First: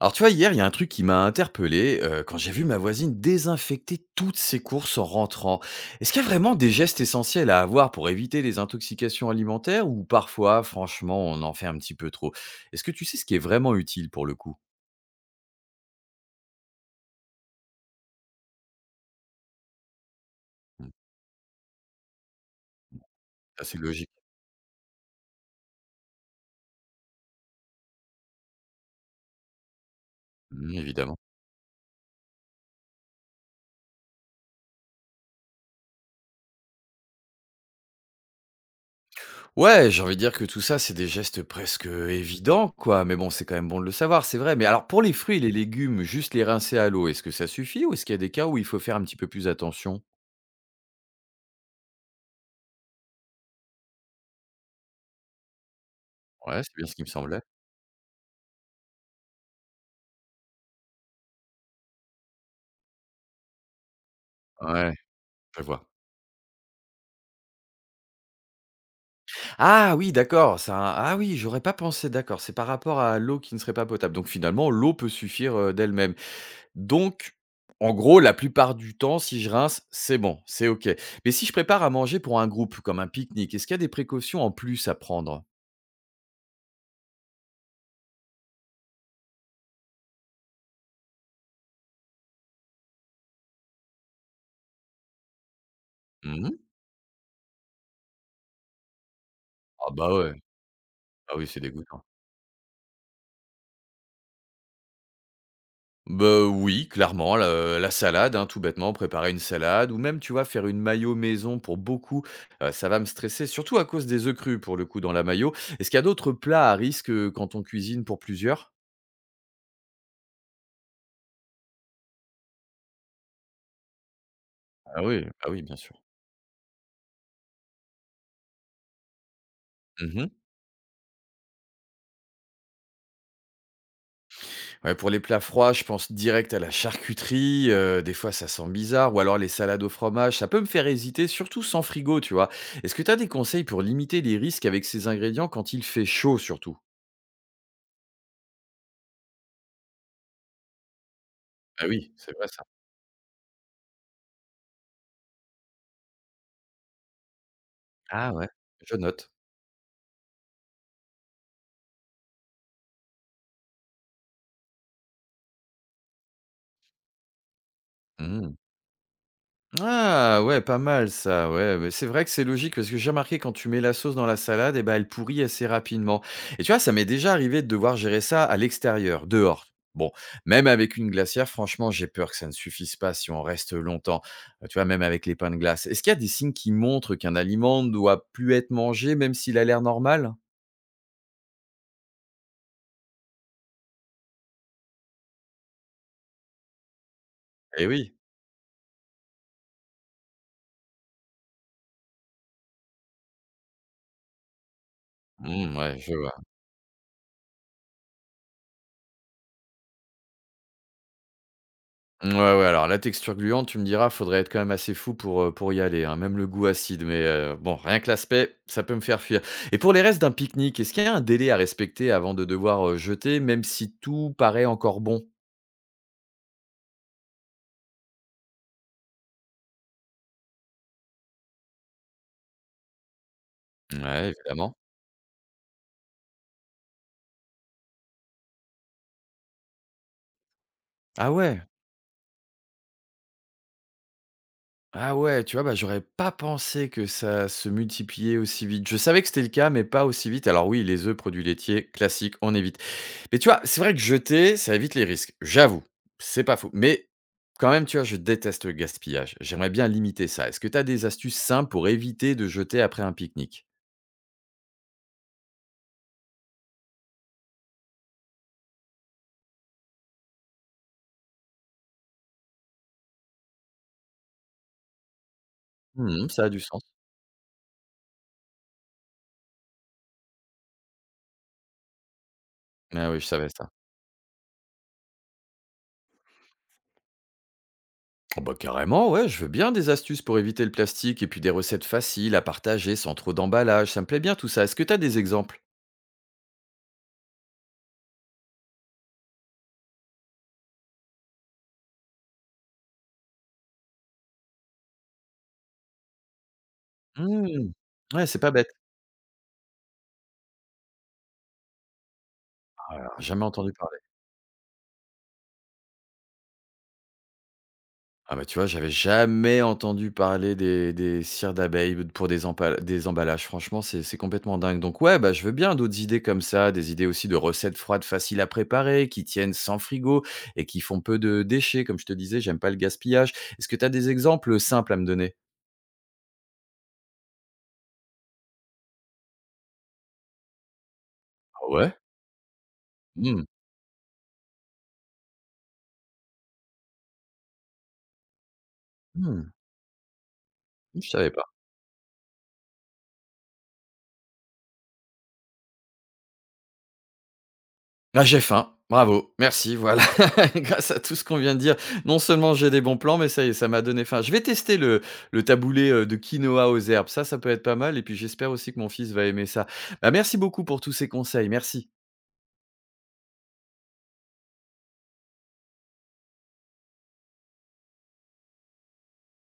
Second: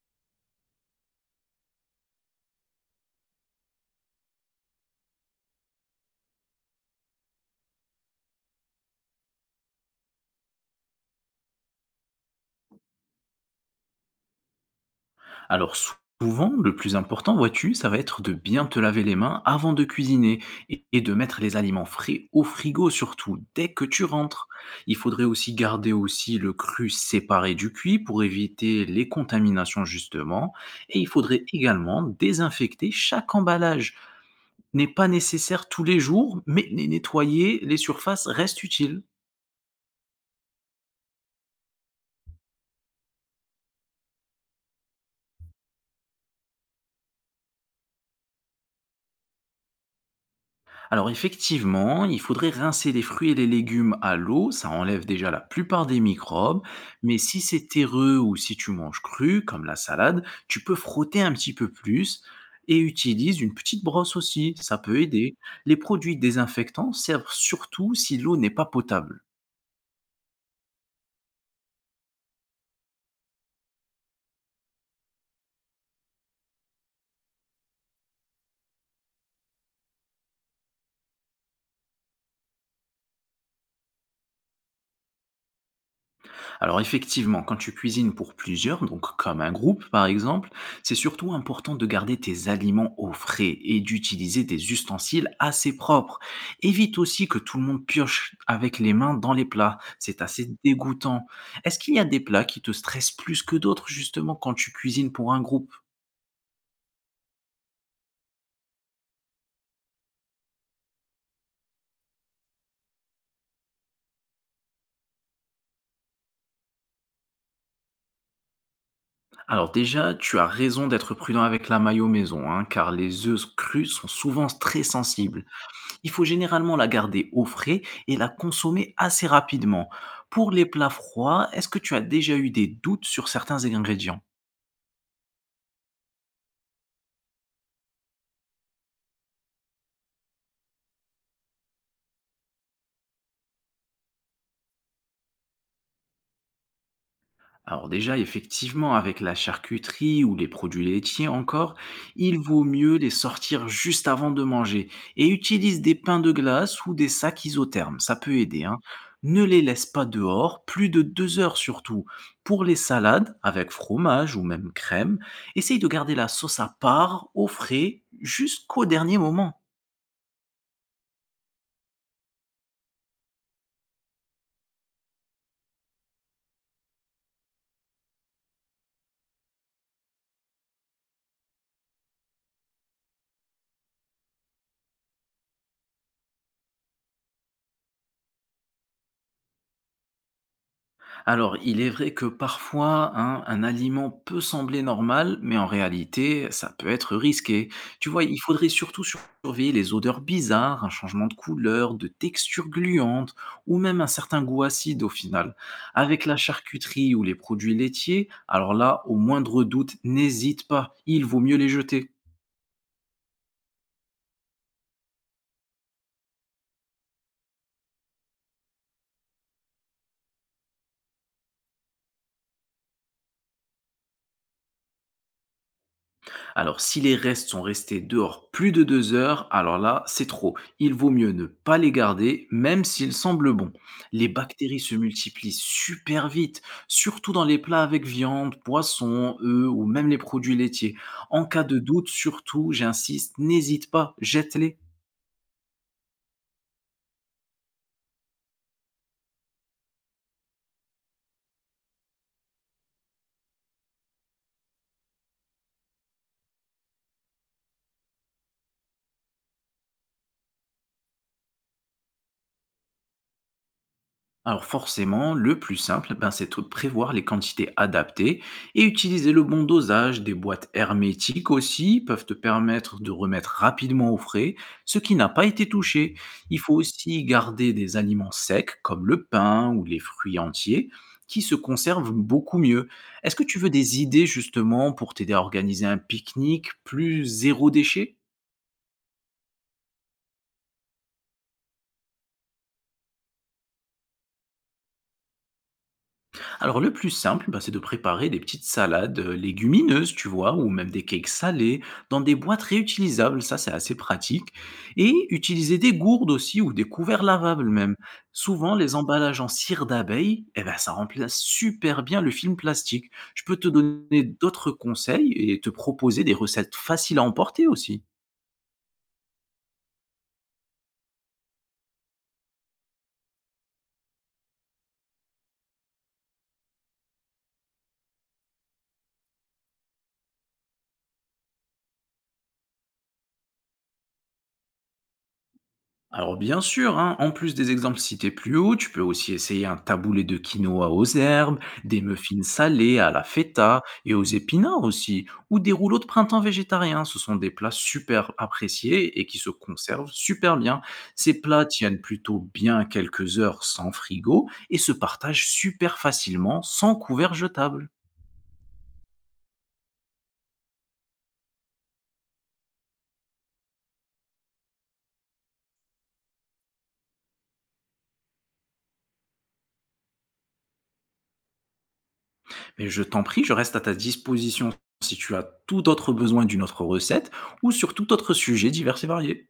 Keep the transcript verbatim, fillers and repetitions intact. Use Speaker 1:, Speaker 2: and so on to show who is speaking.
Speaker 1: Alors tu vois, hier, il y a un truc qui m'a interpellé euh, quand j'ai vu ma voisine désinfecter toutes ses courses en rentrant. Est-ce qu'il y a vraiment des gestes essentiels à avoir pour éviter les intoxications alimentaires ou parfois, franchement, on en fait un petit peu trop? Est-ce que tu sais ce qui est vraiment utile pour le coup?
Speaker 2: Alors sou- Souvent, le plus important, vois-tu, ça va être de bien te laver les mains avant de cuisiner et
Speaker 1: Hmm.
Speaker 2: et de mettre les aliments frais au frigo surtout
Speaker 1: Ça,
Speaker 2: dès
Speaker 1: c'est
Speaker 2: que tu
Speaker 1: logique.
Speaker 2: rentres. Il faudrait aussi garder aussi le cru séparé du cuit pour éviter les contaminations justement,
Speaker 1: Hmm.
Speaker 2: et il
Speaker 1: Évidemment.
Speaker 2: faudrait également désinfecter chaque emballage. N'est pas nécessaire tous les jours, mais les nettoyer les surfaces restent utiles.
Speaker 1: Ouais, j'ai envie de dire que tout ça, c'est des gestes presque évidents, quoi. Mais bon, c'est quand même bon de le savoir, c'est vrai. Mais alors, pour les fruits et les légumes, juste les rincer à l'eau, est-ce que ça suffit ou est-ce qu'il y a des cas où il faut faire un petit peu plus attention?
Speaker 2: Alors effectivement, il faudrait rincer les fruits et les légumes à l'eau, ça enlève déjà la plupart des microbes,
Speaker 1: Ouais, c'est bien ce qui me
Speaker 2: mais si
Speaker 1: semblait.
Speaker 2: c'est terreux ou si tu manges cru, comme la salade, tu peux frotter un petit peu plus et utilise une petite brosse aussi, ça
Speaker 1: Ouais,
Speaker 2: peut aider.
Speaker 1: je
Speaker 2: Les
Speaker 1: vois.
Speaker 2: produits désinfectants servent surtout si l'eau n'est pas potable.
Speaker 1: Ah oui, d'accord, ça, ah oui, j'aurais pas pensé, d'accord, c'est par rapport à l'eau qui ne serait pas potable. Donc finalement, l'eau peut suffire, heu, d'elle-même. Donc en gros, la plupart du temps, si je rince, c'est bon, c'est OK. Mais si je prépare à manger pour un groupe, comme un pique-nique, est-ce qu'il y a des précautions en plus à prendre?
Speaker 2: Alors effectivement, quand tu cuisines pour plusieurs, donc comme un groupe par exemple, c'est surtout important de garder tes aliments au frais et d'utiliser des ustensiles assez propres.
Speaker 1: Mmh.
Speaker 2: Évite aussi que tout le monde pioche avec les mains dans les plats,
Speaker 1: Ah bah
Speaker 2: c'est
Speaker 1: ouais,
Speaker 2: assez dégoûtant.
Speaker 1: ah oui, c'est
Speaker 2: Est-ce qu'il y
Speaker 1: dégoûtant.
Speaker 2: a des plats qui te stressent plus que d'autres justement quand tu cuisines pour un groupe?
Speaker 1: Bah, oui, clairement, le la salade, hein, tout bêtement, préparer une salade ou même, tu vois, faire une mayo maison pour beaucoup, heu, ça va me stresser, surtout à cause des œufs crus, pour le coup, dans la mayo. Est-ce qu'il y a d'autres plats à risque, heu, quand on cuisine pour plusieurs?
Speaker 2: Alors déjà, tu as raison d'être prudent avec la maillot maison, hein, car les œufs crus sont souvent très
Speaker 1: Ah oui,
Speaker 2: sensibles.
Speaker 1: ah oui, bien sûr.
Speaker 2: Il faut généralement la garder au frais et la consommer assez rapidement.
Speaker 1: Mmh.
Speaker 2: Pour les plats froids, est-ce que tu as déjà eu des doutes sur certains ingrédients?
Speaker 1: Ouais, pour les plats froids, je pense direct à la charcuterie, heu, des fois ça sent bizarre ou alors les salades au fromage, ça peut me faire hésiter, surtout sans frigo, tu vois? Est-ce que tu as des conseils pour limiter les risques avec ces ingrédients quand il fait chaud surtout?
Speaker 2: Alors déjà, effectivement, avec la charcuterie ou les produits laitiers encore,
Speaker 1: Ah oui, c'est
Speaker 2: il
Speaker 1: vrai
Speaker 2: vaut
Speaker 1: ça.
Speaker 2: mieux les sortir juste avant de manger et utilise des pains de glace ou des sacs isothermes, ça
Speaker 1: Ah
Speaker 2: peut
Speaker 1: ouais.
Speaker 2: aider, hein.
Speaker 1: Je note.
Speaker 2: Ne les laisse pas dehors, plus de deux heures surtout. Pour les salades, avec fromage ou même crème, essaye de garder la sauce à part, au frais,
Speaker 1: Mmh.
Speaker 2: jusqu'au dernier moment.
Speaker 1: Ah ouais, pas mal ça, ouais, mais c'est vrai que c'est logique parce que j'ai remarqué quand tu mets la sauce dans la salade, eh ben, elle pourrit assez rapidement. Et tu vois, ça m'est déjà arrivé de devoir gérer ça à l'extérieur, dehors. Bon, même avec une glacière, franchement, j'ai peur que ça ne suffise pas si on reste longtemps. Euh, Tu vois, même avec les pains de glace. Est-ce qu'il y a des signes qui montrent qu'un aliment ne doit plus être mangé, même s'il a l'air normal?
Speaker 2: Alors, il est vrai que parfois, hein, un aliment peut sembler normal, mais en réalité, ça peut être risqué.
Speaker 1: Eh
Speaker 2: Tu
Speaker 1: oui.
Speaker 2: vois, il faudrait surtout sur- surveiller les odeurs bizarres, un changement de couleur, de texture gluante, ou même un certain goût acide au final.
Speaker 1: Mm, ouais, je
Speaker 2: Avec
Speaker 1: vois.
Speaker 2: la charcuterie ou les produits laitiers, alors là, au moindre doute, n'hésite pas, il vaut mieux les jeter.
Speaker 1: Ouais, ouais, alors la texture gluante, tu me diras, faudrait être quand même assez fou pour, heu, pour y aller, hein, même le goût acide, mais heu, bon, rien que l'aspect, ça peut me faire fuir. Et pour les restes d'un pique-nique, est-ce qu'il y a un délai à respecter avant de devoir, heu, jeter, même si tout paraît encore bon?
Speaker 2: Alors, si les restes sont restés dehors plus de deux heures, alors là, c'est trop. Il vaut mieux ne pas les garder, même s'ils semblent bons. Les
Speaker 1: Ouais, évidemment.
Speaker 2: bactéries se multiplient super vite, surtout dans les plats avec viande, poisson, œufs ou même les produits laitiers.
Speaker 1: Ah
Speaker 2: En
Speaker 1: ouais!
Speaker 2: cas de doute, surtout, j'insiste, n'hésite pas, jette-les.
Speaker 1: Ah ouais, tu vois? Bah, j'aurais pas pensé que ça se multipliait aussi vite. Je savais que c'était le cas, mais pas aussi vite. Alors oui, les œufs, produits laitiers, classiques, on évite. Mais tu vois? C'est vrai que jeter, ça évite les risques. J'avoue, c'est pas faux. Mais quand même, tu vois? Je déteste le gaspillage. J'aimerais bien limiter ça. Est-ce que tu as des astuces simples pour éviter de jeter après un pique-nique?
Speaker 2: Alors forcément, le plus simple, ben, c'est de prévoir les quantités adaptées et utiliser le bon dosage. Des boîtes hermétiques aussi peuvent te permettre de remettre rapidement au frais ce qui n'a pas été touché.
Speaker 1: Mmh, ça a
Speaker 2: Il
Speaker 1: du
Speaker 2: faut
Speaker 1: sens.
Speaker 2: aussi garder des aliments secs comme le pain ou les fruits entiers qui se conservent beaucoup mieux.
Speaker 1: Ah oui, je
Speaker 2: Est-ce que
Speaker 1: savais
Speaker 2: tu veux
Speaker 1: ça.
Speaker 2: des idées justement pour t'aider à organiser un pique-nique plus zéro déchet?
Speaker 1: Oh bah carrément, ouais, je veux bien des astuces pour éviter le plastique et puis des recettes faciles à partager sans trop d'emballage. Ça me plaît bien tout ça. Est-ce que tu as des exemples?
Speaker 2: Alors le plus simple, bah, c'est de préparer des petites salades euh, légumineuses, tu vois, ou même des cakes salés dans des boîtes réutilisables, ça c'est assez pratique. Et utiliser des gourdes aussi ou des couverts lavables
Speaker 1: Mmh.
Speaker 2: même.
Speaker 1: Ouais, c'est pas bête.
Speaker 2: Souvent, les emballages en cire d'abeille, eh ben, ça remplace super bien le film
Speaker 1: Ah,
Speaker 2: plastique.
Speaker 1: alors,
Speaker 2: Je
Speaker 1: jamais
Speaker 2: peux te
Speaker 1: entendu parler.
Speaker 2: donner d'autres conseils et te proposer des recettes faciles à emporter aussi.
Speaker 1: Ah bah, tu vois, j'avais jamais entendu parler des des cires d'abeilles pour des empa des emballages. Franchement, c'est c'est complètement dingue. Donc ouais, bah, je veux bien d'autres idées comme ça, des idées aussi de recettes froides faciles à préparer, qui tiennent sans frigo et qui font peu de déchets. Comme je te disais, j'aime pas le gaspillage. Est-ce que tu as des exemples, simples à me donner?
Speaker 2: Alors bien sûr, hein, en plus des exemples cités plus haut, tu peux aussi essayer un taboulé de quinoa aux herbes,
Speaker 1: Ah ouais?
Speaker 2: des muffins salés à la
Speaker 1: Mmh.
Speaker 2: feta et aux épinards aussi, ou des rouleaux de printemps végétariens. Ce sont des plats super appréciés et qui se
Speaker 1: Mmh.
Speaker 2: conservent super bien.
Speaker 1: Je savais
Speaker 2: Ces
Speaker 1: pas.
Speaker 2: plats tiennent plutôt bien quelques heures sans frigo et se partagent super facilement sans couvert jetable.
Speaker 1: Ah j'ai faim. Bravo, merci, voilà. Grâce à tout ce qu'on vient de dire, non seulement j'ai des bons plans, mais ça y est, ça m'a donné faim. Je vais tester le, le taboulé euh, de quinoa aux herbes. Ça, ça peut être pas mal. Et puis, j'espère aussi que mon fils va aimer ça. Bah, merci beaucoup pour tous ces conseils. Merci.
Speaker 2: Mais je t'en prie, je reste à ta disposition si tu as tout autre besoin d'une autre recette ou sur tout autre sujet divers et varié.